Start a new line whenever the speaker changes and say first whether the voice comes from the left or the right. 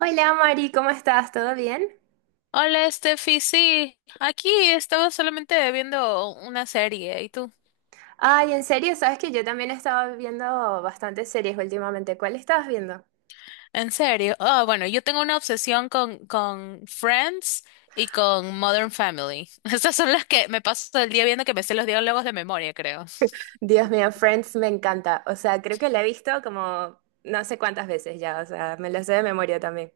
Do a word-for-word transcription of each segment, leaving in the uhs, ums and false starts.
right: Hola Mari, ¿cómo estás? ¿Todo bien?
left: Hola, Steffi, sí, aquí estaba solamente viendo una serie, ¿y tú?
right: Ay, en serio, sabes que yo también he estado viendo bastantes series últimamente. ¿Cuál estabas viendo?
left: ¿En serio? Ah, bueno, yo tengo una obsesión con, con Friends y con Modern Family. Estas son las que me paso todo el día viendo que me sé los diálogos de memoria, creo.
right: Dios mío, Friends me encanta. O sea, creo que la he visto como no sé cuántas veces ya. O sea, me la sé de memoria también.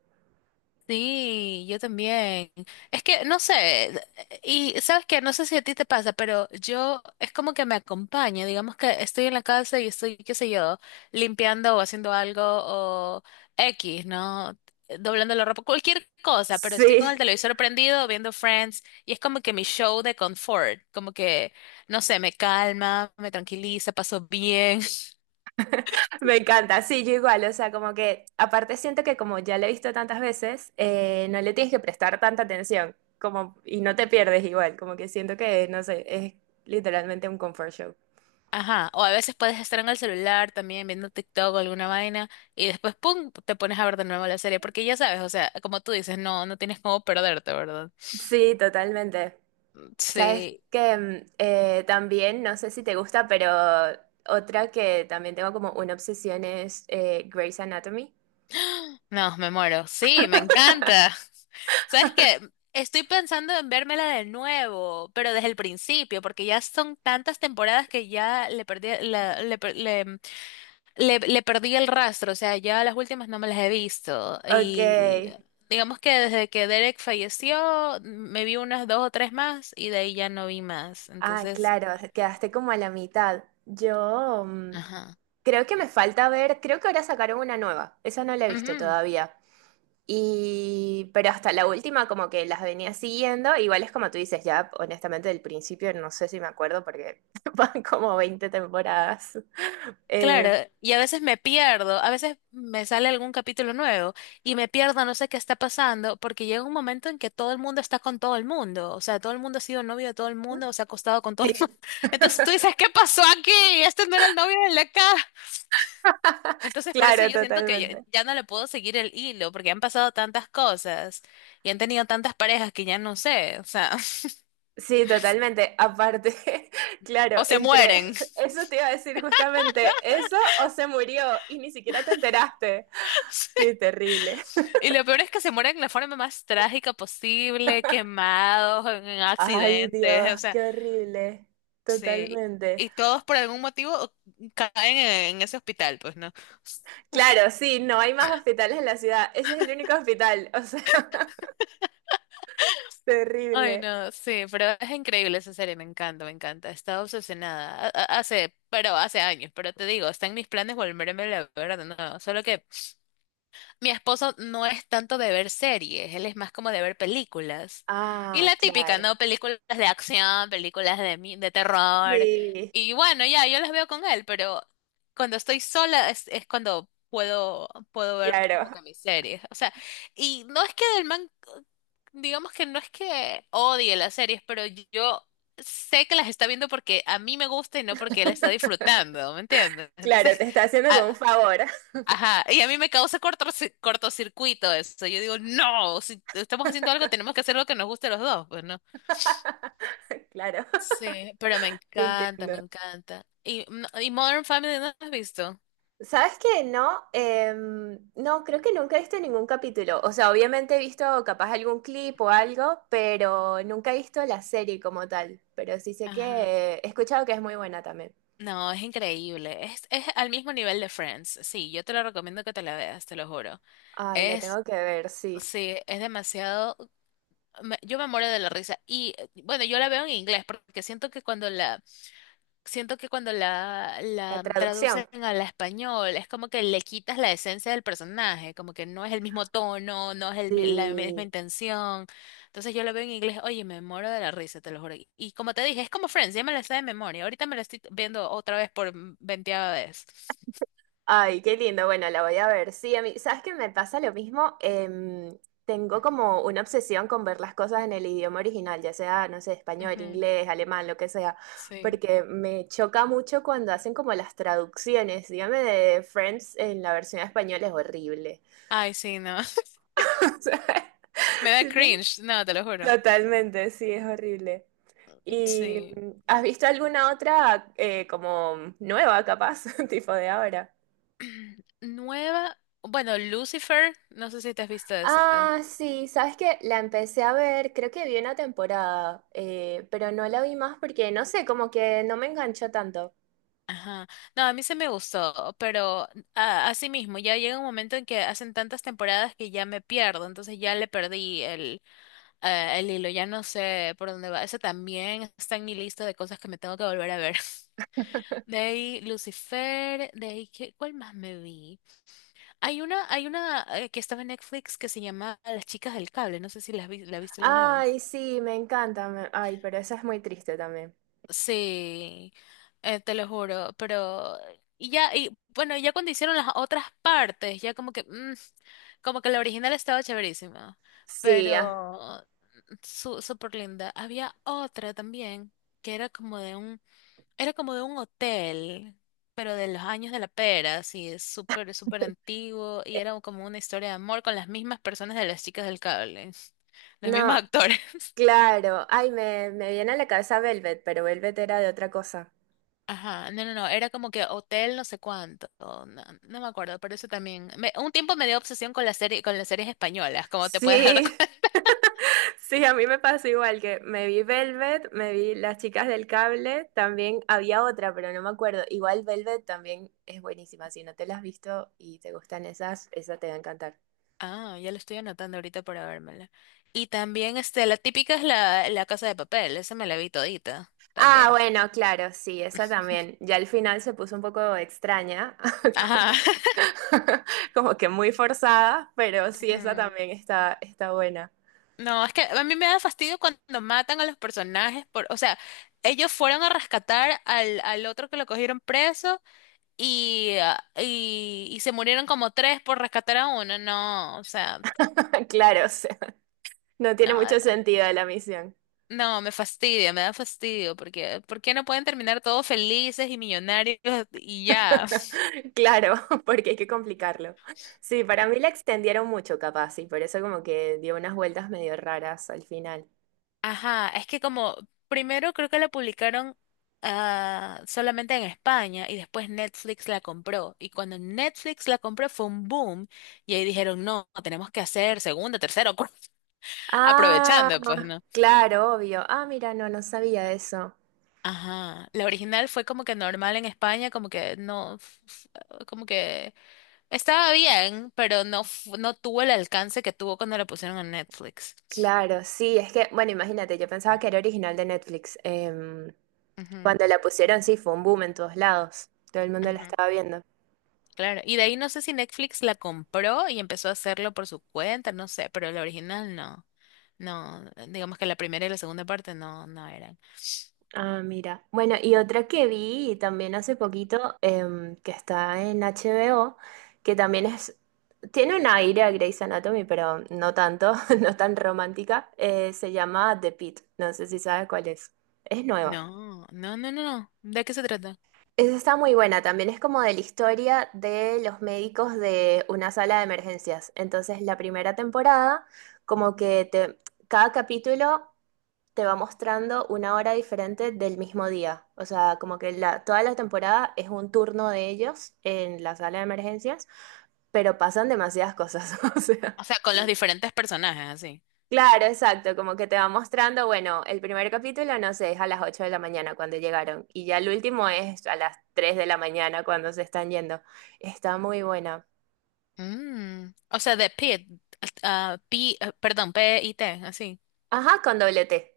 left: Sí, yo también. Es que no sé, y sabes que no sé si a ti te pasa, pero yo es como que me acompaña, digamos que estoy en la casa y estoy, qué sé yo, limpiando o haciendo algo o X, ¿no? Doblando la ropa, cualquier cosa, pero estoy con
right: Sí,
left: el televisor prendido viendo Friends y es como que mi show de confort, como que, no sé, me calma, me tranquiliza, paso bien.
right: me encanta. Sí, yo igual. O sea, como que aparte siento que como ya la he visto tantas veces, eh, no le tienes que prestar tanta atención. Como, y no te pierdes igual. Como que siento que, no sé, es literalmente un comfort show.
left: Ajá, o a veces puedes estar en el celular también viendo TikTok o alguna vaina y después, ¡pum!, te pones a ver de nuevo la serie porque ya sabes, o sea, como tú dices, no, no tienes cómo perderte, ¿verdad?
right: Sí, totalmente. Sabes
left: Sí,
right: que mm, eh, también, no sé si te gusta, pero otra que también tengo como una obsesión es eh, Grey's Anatomy.
left: no, me muero, sí, me encanta. ¿Sabes qué? Estoy pensando en vérmela de nuevo, pero desde el principio, porque ya son tantas temporadas que ya le perdí, la, le, per- le- Le, le perdí el rastro, o sea, ya las últimas no me las he visto.
right: Ok.
left: Y digamos que desde que Derek falleció, me vi unas dos o tres más y de ahí ya no vi más.
right: Ah,
left: Entonces,
right: claro, quedaste como a la mitad. Yo mm,
left: ajá.
right: creo que me falta ver, creo que ahora sacaron una nueva, esa no la he visto
left: Ujú.
right: todavía. Y, pero hasta la última como que las venía siguiendo, igual es como tú dices, ya honestamente del principio no sé si me acuerdo porque van como veinte temporadas. Eh,
left: Claro, y a veces me pierdo, a veces me sale algún capítulo nuevo y me pierdo, no sé qué está pasando, porque llega un momento en que todo el mundo está con todo el mundo, o sea, todo el mundo ha sido novio de todo el mundo, o se ha acostado con todo el mundo.
right: sí.
left: Entonces tú dices, ¿qué pasó aquí? Este no era el novio de la acá. Entonces, por eso
right: Claro,
left: yo siento que ya,
right: totalmente.
left: ya no le puedo seguir el hilo, porque han pasado tantas cosas y han tenido tantas parejas que ya no sé, o sea,
right: Sí, totalmente. Aparte, claro,
left: o se
right: entre
left: mueren.
right: eso te iba a decir justamente eso o se murió y ni siquiera te enteraste.
left: Sí.
right: Sí, terrible.
left: Y lo peor es que se mueren de la forma más trágica posible, quemados, en en
right: Ay,
left: accidentes, o
right: Dios,
left: sea,
right: qué horrible.
left: sí.
right: Totalmente.
left: Y todos por algún motivo caen en, en ese hospital, pues, ¿no?
right: Claro, sí, no hay más hospitales en la ciudad. Ese es el único hospital. O sea,
left: Ay,
right: terrible.
left: no, sí, pero es increíble esa serie, me encanta, me encanta. He estado obsesionada. a- a- Hace, pero hace años, pero te digo, está en mis planes volverme a ver de nuevo. Solo que mi esposo no es tanto de ver series, él es más como de ver películas. Y
right: Ah,
left: la típica,
right: claro.
left: ¿no? Películas de acción, películas de, mi- de terror.
right: Sí,
left: Y bueno, ya, yo las veo con él, pero cuando estoy sola es, es cuando puedo, puedo ver como
right: claro.
left: que mis series. O sea, y no es que del man, digamos que no es que odie las series, pero yo sé que las está viendo porque a mí me gusta y no porque él está disfrutando, ¿me entiendes?
right: Claro,
left: Entonces...
right: te está haciendo como un favor.
left: Ajá, y a mí me causa cortorci- cortocircuito eso. Yo digo, no, si estamos haciendo algo, tenemos que hacer lo que nos guste a los dos, pues no.
right: Claro,
left: Sí, pero me
right: te
left: encanta,
right: entiendo.
left: me encanta. Y, no- y Modern Family no has visto.
right: ¿Sabes qué? No, Em, no, creo que nunca he visto ningún capítulo. O sea, obviamente he visto capaz algún clip o algo, pero nunca he visto la serie como tal. Pero sí sé que
left: Ajá.
right: eh, he escuchado que es muy buena también.
left: No, es increíble. Es, es al mismo nivel de Friends. Sí, yo te lo recomiendo que te la veas, te lo juro.
right: Ay, la
left: Es,
right: tengo que ver, sí.
left: sí, es demasiado. me- yo me muero de la risa. Y eh, bueno, yo la veo en inglés porque siento que cuando la siento que cuando la,
right: La
left: la
right: traducción.
left: traducen al español es como que le quitas la esencia del personaje, como que no es el mismo tono, no es el mi- la misma
right: Sí.
left: intención. Entonces yo lo veo en inglés, oye, me muero de la risa, te lo juro. Y como te dije, es como Friends, ya me la sé de memoria. Ahorita me la estoy viendo otra vez por veinteava vez.
right: Ay, qué lindo. Bueno, la voy a ver. Sí, a mí, ¿sabes qué me pasa lo mismo? Em, tengo como una obsesión con ver las cosas en el idioma original, ya sea, no sé, español,
left: Ujú,
right: inglés, alemán, lo que sea,
left: sí.
right: porque me choca mucho cuando hacen como las traducciones. Dígame de Friends en la versión española es horrible.
left: Ay, sí, no.
right: O sea,
left: Me da
right: sí, te-
left: cringe, no, te lo juro.
right: totalmente, sí, es horrible. ¿Y
left: Sí.
right: mm, has visto alguna otra eh, como nueva, capaz, tipo de ahora?
left: Nueva, bueno, Lucifer, no sé si te has visto esa.
right: Ah, sí, sabes que la empecé a ver, creo que vi una temporada, eh, pero no la vi más porque no sé, como que no me enganchó tanto.
left: Ajá. No, a mí se me gustó, pero a- así mismo, ya llega un momento en que hacen tantas temporadas que ya me pierdo, entonces ya le perdí el, eh, el hilo, ya no sé por dónde va. Ese también está en mi lista de cosas que me tengo que volver a ver. De ahí Lucifer, de ahí ¿qué- ¿cuál más me vi? Hay una, hay una eh, que estaba en Netflix que se llama Las Chicas del Cable, no sé si la has vi- la viste alguna vez.
right: Ay, sí, me encanta, me- ay, pero esa es muy triste también.
left: Sí, eh, te lo juro, pero y ya, y bueno, ya cuando hicieron las otras partes, ya como que, mm, como que la original estaba chéverísima,
right: Sí, ah,
left: pero su, súper linda. Había otra también que era como de un, era como de un hotel, pero de los años de la pera, así, es súper, súper antiguo, y
right: eh,
left: era como una historia de amor con las mismas personas de Las Chicas del Cable, los
right: no,
left: mismos actores.
right: claro, ay, me, me viene a la cabeza Velvet, pero Velvet era de otra cosa.
left: Ajá, no, no, no, era como que hotel no sé cuánto, no, no me acuerdo, pero eso también, me- un tiempo me dio obsesión con la serie, con las series españolas, como te puedes dar
right: Sí,
left: cuenta.
right: sí, a mí me pasó igual que me vi Velvet, me vi Las Chicas del Cable, también había otra, pero no me acuerdo. Igual Velvet también es buenísima, si no te la has visto y te gustan esas, esa te va a encantar.
left: Ah, ya lo estoy anotando ahorita para vérmela. Y también, este, la típica es la, la Casa de Papel, esa me la vi todita,
right: Ah,
left: también.
right: bueno, claro, sí, esa también. Ya al final se puso un poco extraña,
left: Ajá.
right: como, como que muy forzada, pero sí, esa
left: Ujú.
right: también está, está buena.
left: No, es que a mí me da fastidio cuando matan a los personajes por, o sea, ellos fueron a rescatar al, al otro que lo cogieron preso y, ah, y, y se murieron como tres por rescatar a uno. No, o sea,
right: Claro, o sea, no tiene
left: no,
right: mucho sentido la misión.
left: no, me fastidia, me da fastidio, porque ¿por qué no pueden terminar todos felices y millonarios y ya?
right: Claro, porque hay que complicarlo. Sí, para mí la extendieron mucho, capaz, y por eso como que dio unas vueltas medio raras al final.
left: Ajá, es que como primero creo que la publicaron ah, solamente en España y después Netflix la compró. Y cuando Netflix la compró fue un boom y ahí dijeron, no, tenemos que hacer segunda, tercera, o cuarta,
right: Ah,
left: aprovechando, pues, ¿no?
right: claro, obvio. Ah, mira, no, no sabía eso.
left: Ajá, la original fue como que normal en España, como que no, f- como que estaba bien, pero no, fu- no tuvo el alcance que tuvo cuando la pusieron en Netflix.
right: Claro, sí, es que, bueno, imagínate, yo pensaba que era original de Netflix. Em,
left: Ujú,
right: cuando la pusieron, sí, fue un boom en todos lados. Todo el mundo la
left: ujú.
right: estaba viendo.
left: Claro, y de ahí no sé si Netflix la compró y empezó a hacerlo por su cuenta, no sé, pero la original no, no, digamos que la primera y la segunda parte no, no eran.
right: Ah, mira. Bueno, y otra que vi también hace poquito, em, que está en H B O, que también es, tiene un aire a Grey's Anatomy, pero no tanto, no tan romántica, eh, se llama The Pitt. No sé si sabes cuál es. Es nueva.
left: No, no, no, no, no. ¿De qué se trata?
right: Esa está muy buena, también es como de la historia de los médicos de una sala de emergencias. Entonces, la primera temporada, como que te- cada capítulo te va mostrando una hora diferente del mismo día. O sea, como que la, toda la temporada es un turno de ellos en la sala de emergencias, pero pasan demasiadas cosas. O sea.
left: O sea, con los diferentes personajes, así.
right: Claro, exacto, como que te va mostrando, bueno, el primer capítulo no sé, es a las ocho de la mañana cuando llegaron y ya el último es a las tres de la mañana cuando se están yendo. Está muy buena.
left: Mm, O sea, de Pit, ah, P, ah, perdón, P I T, así.
right: Ajá, con doble T.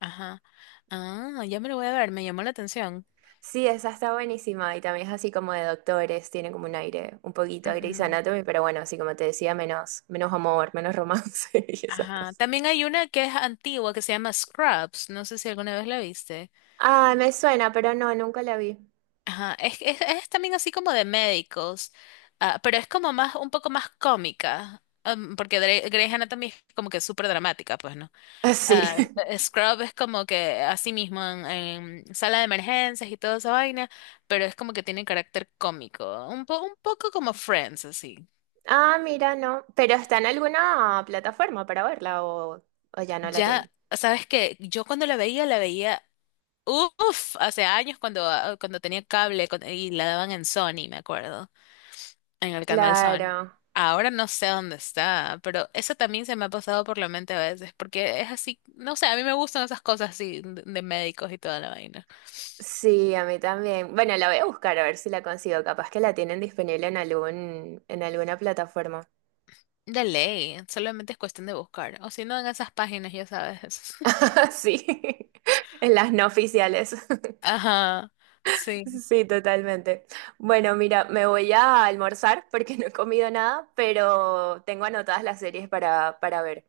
left: Ajá. Ah, ya me lo voy a ver, me llamó la atención.
right: Sí, esa está buenísima y también es así como de doctores, tiene como un aire un poquito a Grey's
left: Ujú.
right: Anatomy, pero bueno, así como te decía, menos, menos amor, menos romance y esas
left: Ajá.
right: cosas.
left: También hay una que es antigua que se llama Scrubs. No sé si alguna vez la viste.
right: Ah, me suena, pero no, nunca la vi.
left: Ajá, es, es, es también así como de médicos, ah, pero es como más, un poco más cómica, am, porque Dre- Grey's Anatomy es como que súper dramática, pues, ¿no?
right: Ah, sí.
left: Ah, eh, Scrub es como que así mismo en, en sala de emergencias y toda esa vaina, pero es como que tiene carácter cómico, un po- un poco como Friends, así.
right: Ah, mira, no, pero está en alguna plataforma para verla o, o ya no la tiene.
left: Ya, sabes que yo cuando la veía, la veía, uff, hace años cuando, ah, cuando tenía cable cuando- y la daban en Sony, me acuerdo. En el canal Sony.
right: Claro,
left: Ahora no sé dónde está, pero eso también se me ha pasado por la mente a veces, porque es así, no sé, a mí me gustan esas cosas así de de médicos y toda la vaina.
right: sí, a mí también. Bueno, la voy a buscar a ver si la consigo. Capaz que la tienen disponible en algún, en alguna plataforma.
left: De ley, solamente es cuestión de buscar, o si no en esas páginas, ya sabes.
right: Sí, en las no oficiales.
left: Ajá, sí,
right: Sí, totalmente. Bueno, mira, me voy a almorzar porque no he comido nada, pero tengo anotadas las series para, para ver.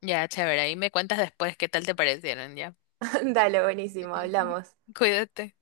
left: ya, chévere, ahí me cuentas después qué tal te parecieron, ya.
right: Dale, buenísimo, hablamos.
left: Cuídate.